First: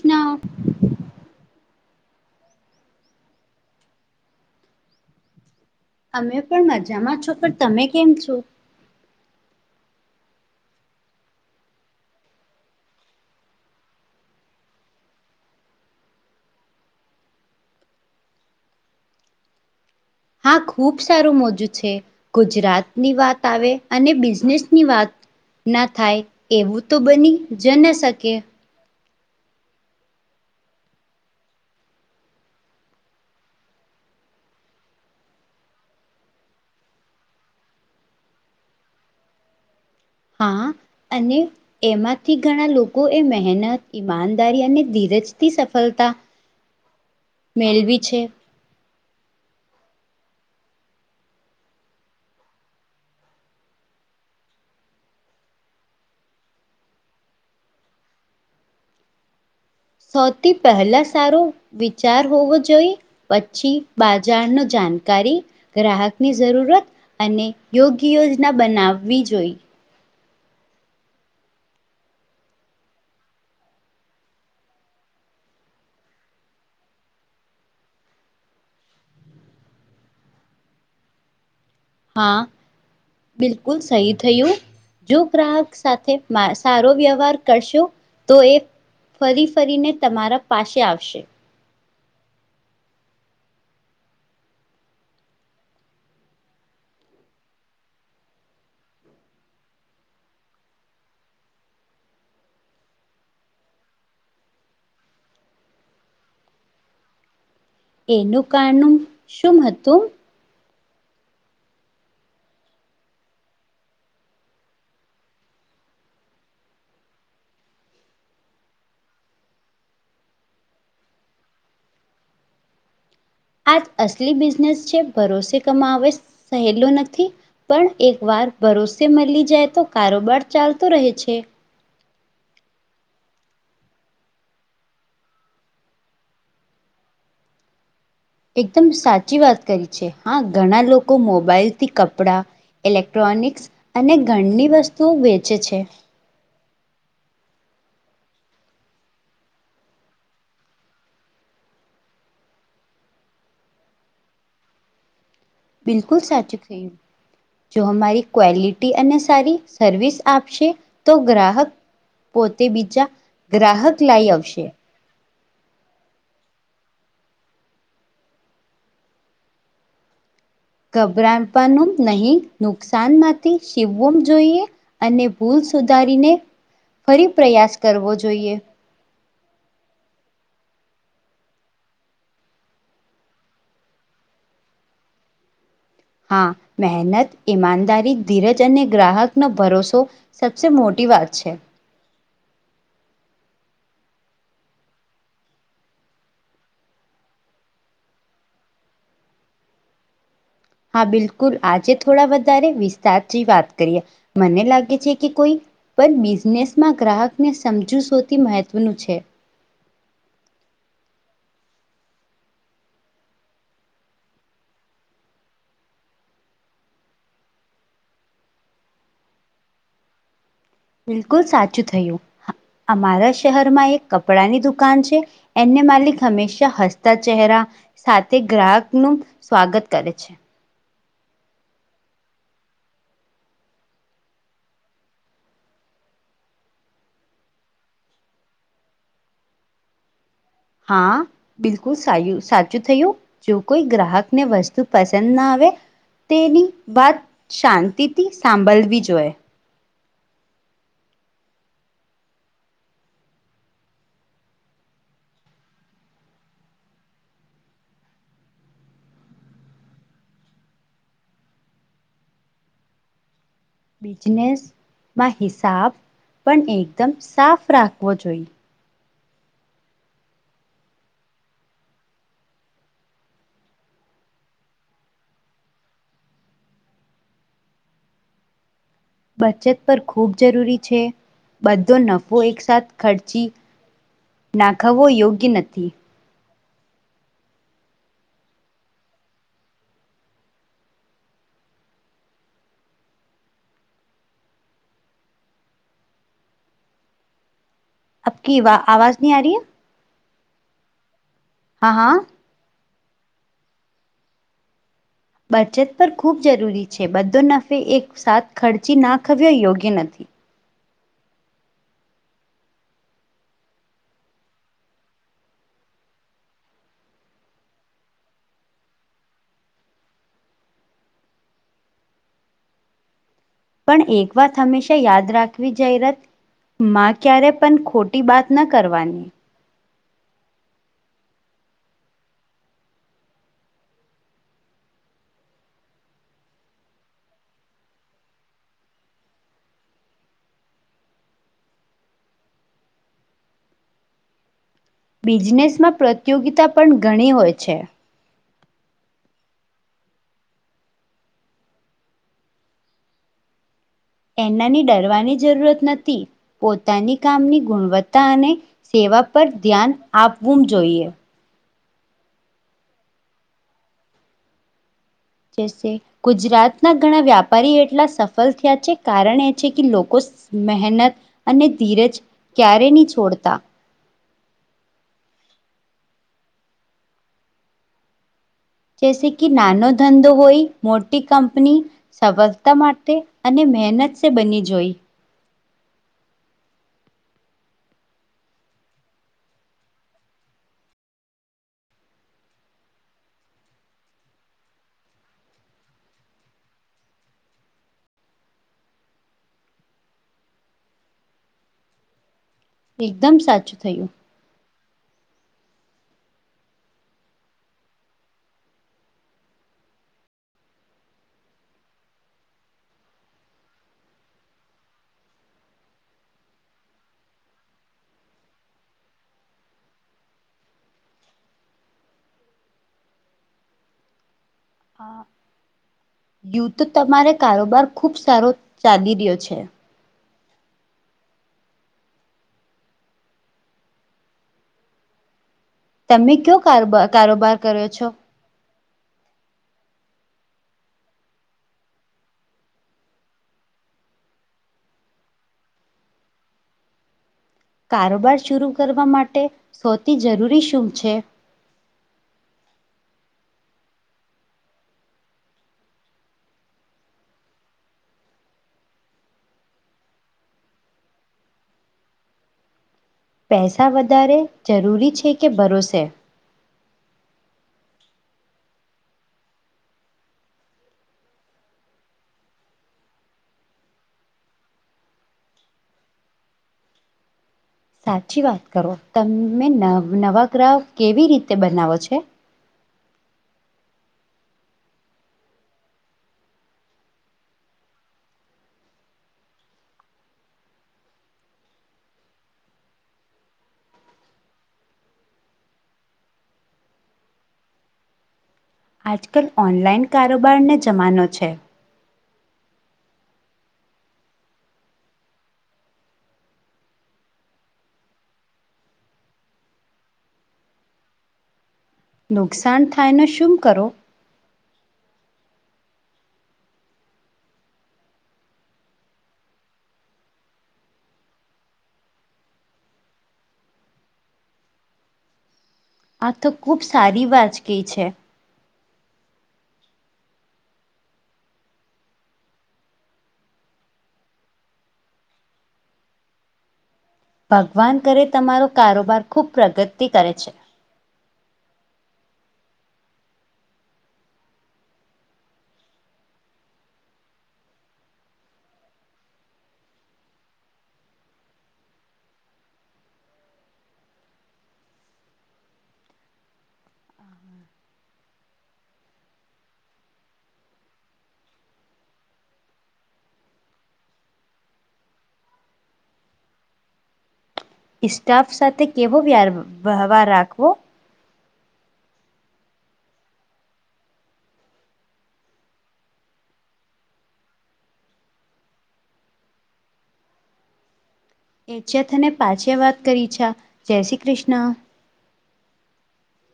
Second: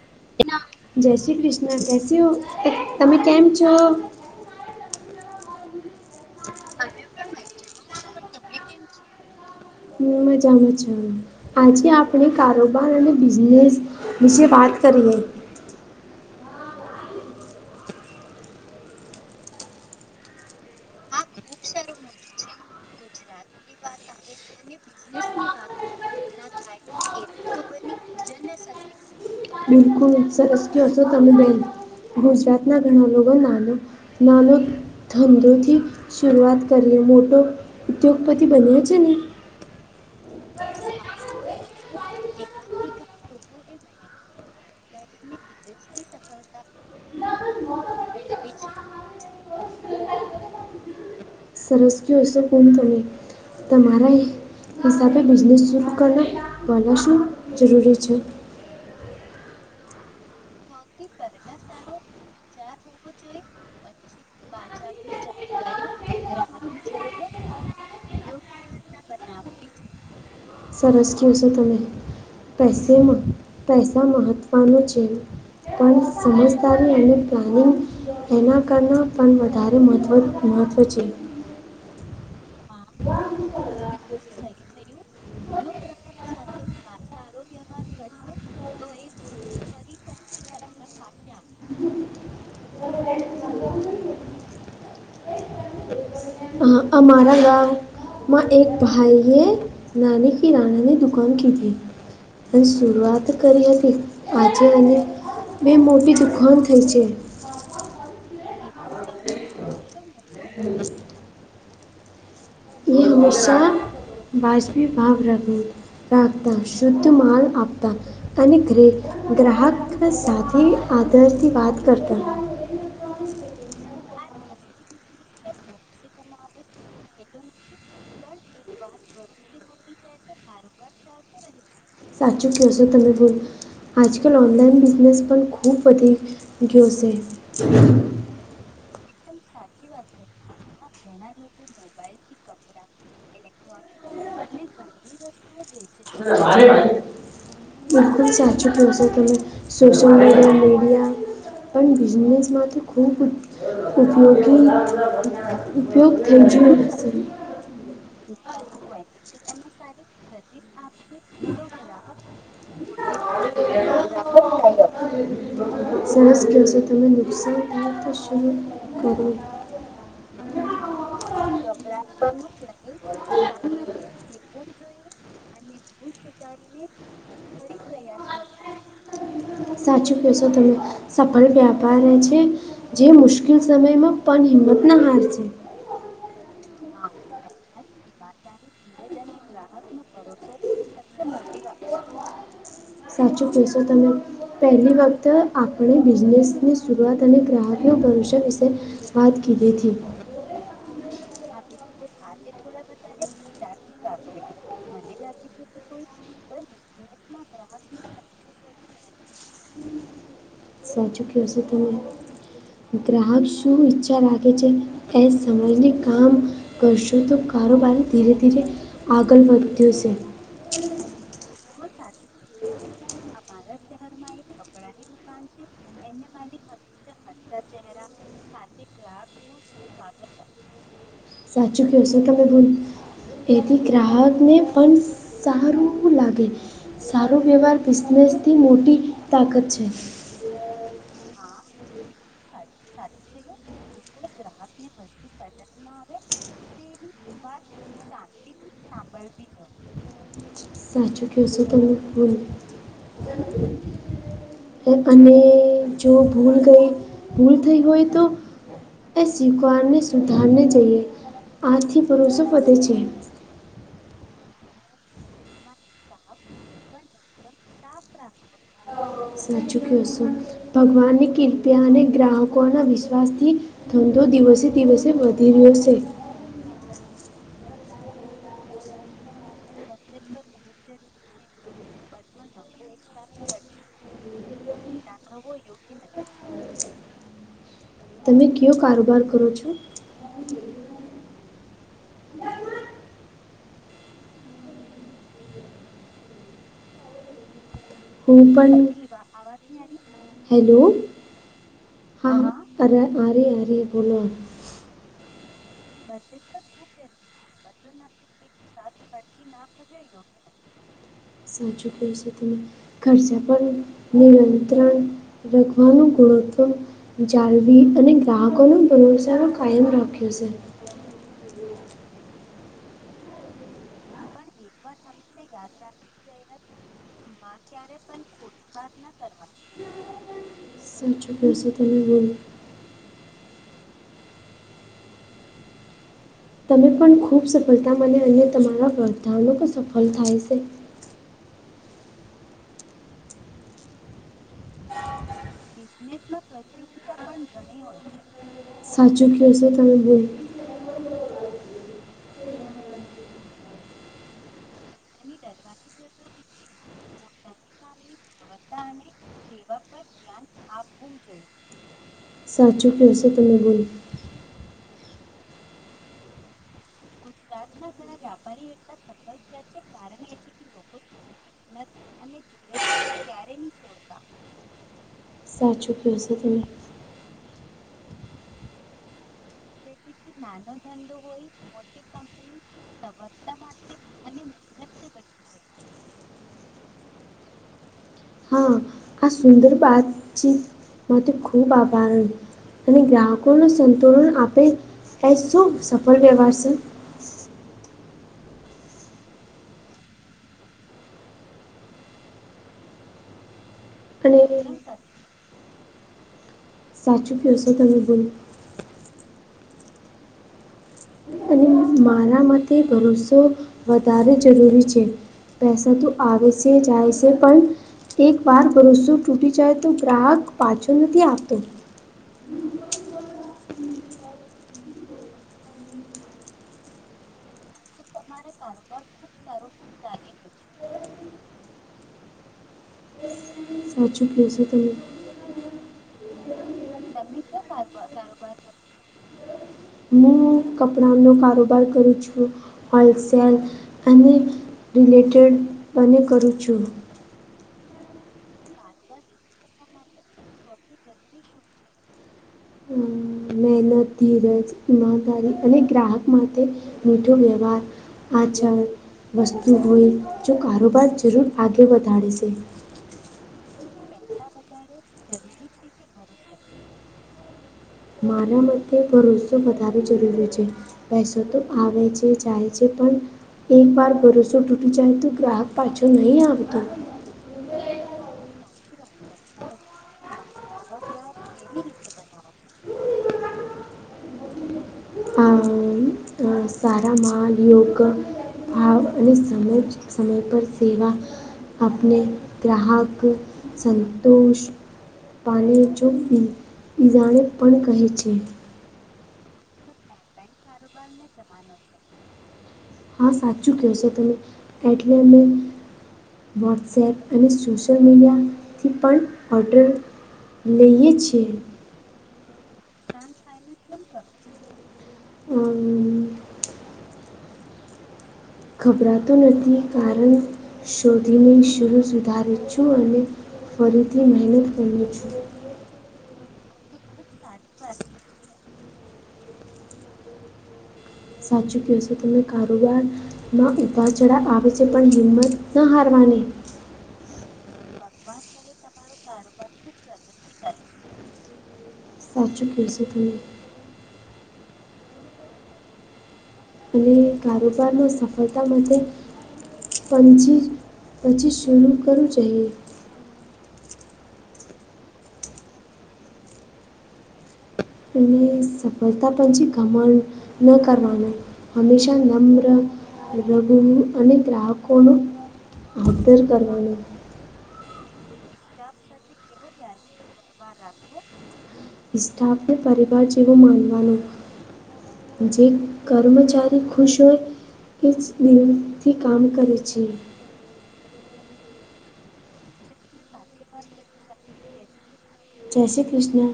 કૃષ્ણ જય શ્રી કૃષ્ણ, તમે કેમ છો. અમે પણ મજામાં છો, પણ તમે કેમ છો. હું મજામાં છું, આજે આપણે કારોબાર અને બિઝનેસ વિશે વાત કરીએ, હા ખૂબ સારું મોજું છે, ગુજરાતની વાત આવે અને બિઝનેસની વાત ના થાય એવું તો બની જ ન શકે, [inaudible] બિલકુલ સરસ ગુજરાતના ઘણા લોકો નાના [unintelligible] ધંધોથી શરૂઆત કરીએ મોટો ઉદ્યોગપતિ બન્યો છે, ને હા, અને એમાંથી ઘણા લોકોએ મહેનત ઈમાનદારી અને ધીરજથી સફળતાં, [inaudible] મેળવી છે. [unintelligible] તમારા હિસાબે બિઝનેસ શરૂ કરવા વાળું શું જરૂરી છે. સૌથી પહેલા સારો વિચાર હોવો જોઈએ, પછી બાજારની જાણકારી ગ્રાહકની જરૂરત, અને યોગ્ય યોજના બનાવવી જોઈએ. સરસ કહ્યું છો, તમે માં પૈસા મહત્વનો છે. પણ સમજદારી એને પ્લાનિંગ, એના કરના પણ વધારે મહત્વ છે. હા, બિલકુલ સહી થયું, જો ગ્રાહક સાથે સારો વ્યવહાર કરશો તો એ, ફરી ફરીને તમારા પાસે આવશે, હા અમારા ગામ માં એક ભાઈ હે નાની કી નાની દુકાન કીધી. અને શરૂઆત કરીએ તી, આજે અને બે મોટી દુકાન થઈ છે. એનું [unintelligible] શું હતું. [inaudible] એ હંમેશા વાજબી ભાવ [unintelligible] રાખતા શુદ્ધ માલ આપતાં અને ગ્રે ગ્રાહક સાથે આધારથી વાત કરતા આજ અસલી બિઝનેસ છે, ભરોસે કમાવે સહેલો નથી. પણ એકવાર ભરોસે મળી જાય તો કારોબાર ચાલતો રહે છે. સાચું કહશો તમે બોન આજકાલ ઓનલાઈન બિઝનેસ પણ ખૂબ વધી ગયો છે. એકદમ સાચી વાત કરી છે, હા ઘણા લોકો મોબાઈલથી કપડાં, ઇલેક્ટ્રોનિક્સ અને ઘરની વસ્તુઓ વેચે છે. [unintelligible] [inaudible] બિલકુલ સાચું કવશો તમે સોશ્યલમીડિયા, પણ બિઝનેસમાંથી ખૂબ ઉપયોગી ઉપયોગ, બિલકુલ થઈ સાચું જવો થયું જોઈએ. જો, અમારી ક્વોલિટી, અને સારી સર્વિસ આપશે. તો ગ્રાહક પોતે, બીજા ગ્રાહક લઈ આવશે. [inaudible] [inaudible] સરસ કશે તમેને નુકસાન શરૂ કરો- ગભરાપનું નહી, નુકસાન માંથી શીખવો જોઈએ અને ભૂલ- -સુધારીને, ફરી પ્રયાસ કરવો જોઈએ. સાચું કહેશો તમે, સફળ વ્યાપાર એ છે- -જે મુશ્કેલ સમયમાં પણ, હિંમતના હારે છે- હા, મહેનત, ઈમાનદારી, ધીરજ અને ગ્રાહકનો ભરોસો- -સબસે મોટી વાત છે. સાચું કેશો, તમે- પહેલી વખત આપણે બિઝનેસની શરૂઆત, અને ગ્રાહકનું ભવિષ્ય વિશે- વાત કીધીતી, હા, બિલકુલ, આજે થોડા વધારે વિસ્તારથી વાત કરીએ. મને લાગે છે કે કોઈ- -પણ બિઝનેસમાં, ગ્રાહકને સમજવું સૌથી મહત્ત્વનું છે. સાચું કો છો તમે, ગ્રાહક શું ઈચ્છા રાખે છે? સમાજીને કામ કરશો, તો, કારોબારી ધીરે ધીરે- -આગળ વધ્યો છે- બિલકુલ સાચું થયું. અમારા શહેરમાં એક કપડા ની દુકાન છે, એને માલિક હંમેશા હસ્તા- -તા ચેહેરા સાથે, ગ્રાહક નું સ્વાગત કરે છે. સાચું કહેશો કે [unintelligible] એથી ગ્રાહકને સારું લાગે. સારો વ્યવહાર, બિઝનેસની મોટી તાકત છે. હા, બિલકુલ સાચું થયું. જો, કોઈ ગ્રાહક ને, વસ્તુ પસંદ ના આવે- -તેની વાત શાંતિથી સાંભળવી જોઈએ. સાચું કહો છો, તમે- - [inaudible] અને જો, ભૂલ ગઈ ભૂલ થઈ હોય, તો- એ શીખવાને, સુધારને જઈએ આથી પરુષો પતેે છે- બિઝનેસમાં, હિસાબ પણ એકદમ સાફ રાખવો જોઈએ- સાચું ક છું, ભગવાનની કૃપા ને ગ્રાહકો ના વિશ્વાસ થી- ધંધો દિવસે દિવસે વધી રહ્યો છે. બચત પર ખૂબ જરૂરી છે, બધો નફો એકસાથ ખર્ચી- -નાખવવો યોગ્ય નથી. તમે, કેવો કારોબાર કરો છો? હું આપકી વા પણ, નહીં આ રહી હેલો- હા, હા. હા હા અરે આયી આરી બોલો બચત પર ખૂબ જરૂરી છે બધો નફો એક સાથ ખર્ચી નાખવ્યો યોગ્ય નથી સાચું કયો છો તમે ખર્ચા પર પણ નિયંત્રણ રખવાનું ગુણત્વ જાળવી અને ગ્રાહકોનો ભરોસો કાયમ રાખીસુ છે પણ એક વાત હંમેશા યાદ રાખવી જાહેરાત માં ક્યારે પણ ખોટી બાત ન કરવાની સાચું કહો સો તમે બોલો તમે પણ ખૂબ સફળતા મળે તમારા બધાનો પણ સફળ થાય છે બિઝનેસમાં પ્રતિયોગિતા પણ ઘણી હોય છે સાચું કયો હશે તમે [unintelligible] એનાની ડરવાની જરૂરત નથી પોતાની કામની ગુણવત્તા અને સેવા પર ધ્યાન આપવું જોઈએ, સાચું કયો છો તમે બોન, ગુજરાતના ઘણા વ્યાપારી એટલા સફળ થયા છે કારણ એ છે કે લોકો મહેનત અને ધીરજ ક્યારે નહી છોડતા, [inaudible] જૈસે કે નાનો ધંધો હોય, મોટી કંપની સફળતા માટે અને મહેનત શે, બની જોઈ આ સુંદર બાત છે [unintelligible] અને ગ્રાહકોને સંતુલન આપે એ, શું સફળ વ્યવહાર છે. એકદમ સાચું કહ્યું. અને સાચું કયો છો તમે બોન, અને મારા મતે ભરોસો વધારે જરૂરી છે. પૈસા તો આવે છે, જાય છે પણ એક વાર ભરોસો તૂટી જાય તો, ગ્રાહક પાછો નથી આવતો. યુ તો તમારે કારોબાર ખુબ સારો ચાલી રહ્યો છે. સાચું કયો છો તમે, તમે કયો કારોબ કારોબાર કરો છો. હું કપડાનો કારોબાર કરું છું, હોલસેલ અને રિટેેલ બને કરું છું. કારોબાર શરૂ કરવા માટે સૌથી જરૂરી શું છે. હમ. મહેનત, ધીરજ, ઈમાનદારી અને ગ્રાહક માટે મીઠો વ્યવહાર, [inaudible] હોય જો કારોબાર જરૂર આગળ વધારે છે. પૈસા વધારે જરૂરી છે કે ભરોસે, મારા મતે ભરોસો વધારે જરૂરી છે. પૈસો તો આવે છે, જાય છે, પણ એક વાર ભરોસો તૂટી જાય તો ગ્રાહક પાછો નહીં આવતો. સાચી વાત કરો તમે નવ નવા ગ્રાહક કેવી રીતે બનાવો છે. આ સારા માન, યોગ ભાવ અને સમય સમય પર સેવા, આપણે ગ્રાહક સંંતુષ્ટ [inaudible] આજકાલ ઓનલાઈન કારોબારને જમાનો છે. હા સાચું કહેશો તમે એટલે અમે. વોટ્સએપ અને સોશિયલ મીડિયાથી પણ ઓર્ડર. લઈએ છીએ. નુકસાન થાય ને શું કરો [inaudible] ગભરાતું નથી, કારણ શોધીને શરૂ સુધારી છું અને. ફરીથી મહેનત કરું છું. આ તો ખુબ સારી વાત કઈ છે. સાચુ કયો છો તમે કારોબાર માં ઉભા ચઢ આવે છે પણ હિંમત ન હારવાની. ભગવાન કરે તમારો કારોબાર ખુબ પ્રગતિ કરે છે. [inaudible] હાચુ કેયો છો તમે? અને કારોબારનો સફળતા માટે પંછી પછી શુરુ કરવું જોએ. અને સફળતા પછી ઘમણ ન કરવાનો. હંમેશા નમ્ર, રઘુ અને ગ્રાહકોનું આદર કરવાનું. સ્ટાફ સાથે કેવો વ્યવ-વ્યવહાર રાખવો? સ્ટાફને પરીવાર જેવો માનવાનું. જે કર્મચારી ખુશ હોય તોજ એજ દિલથી કામ કરે છે. એ છે તને પાછે વાત કરી છા. જય શ્રી કૃષ્ણ. જય શ્રી કૃષ્ણ.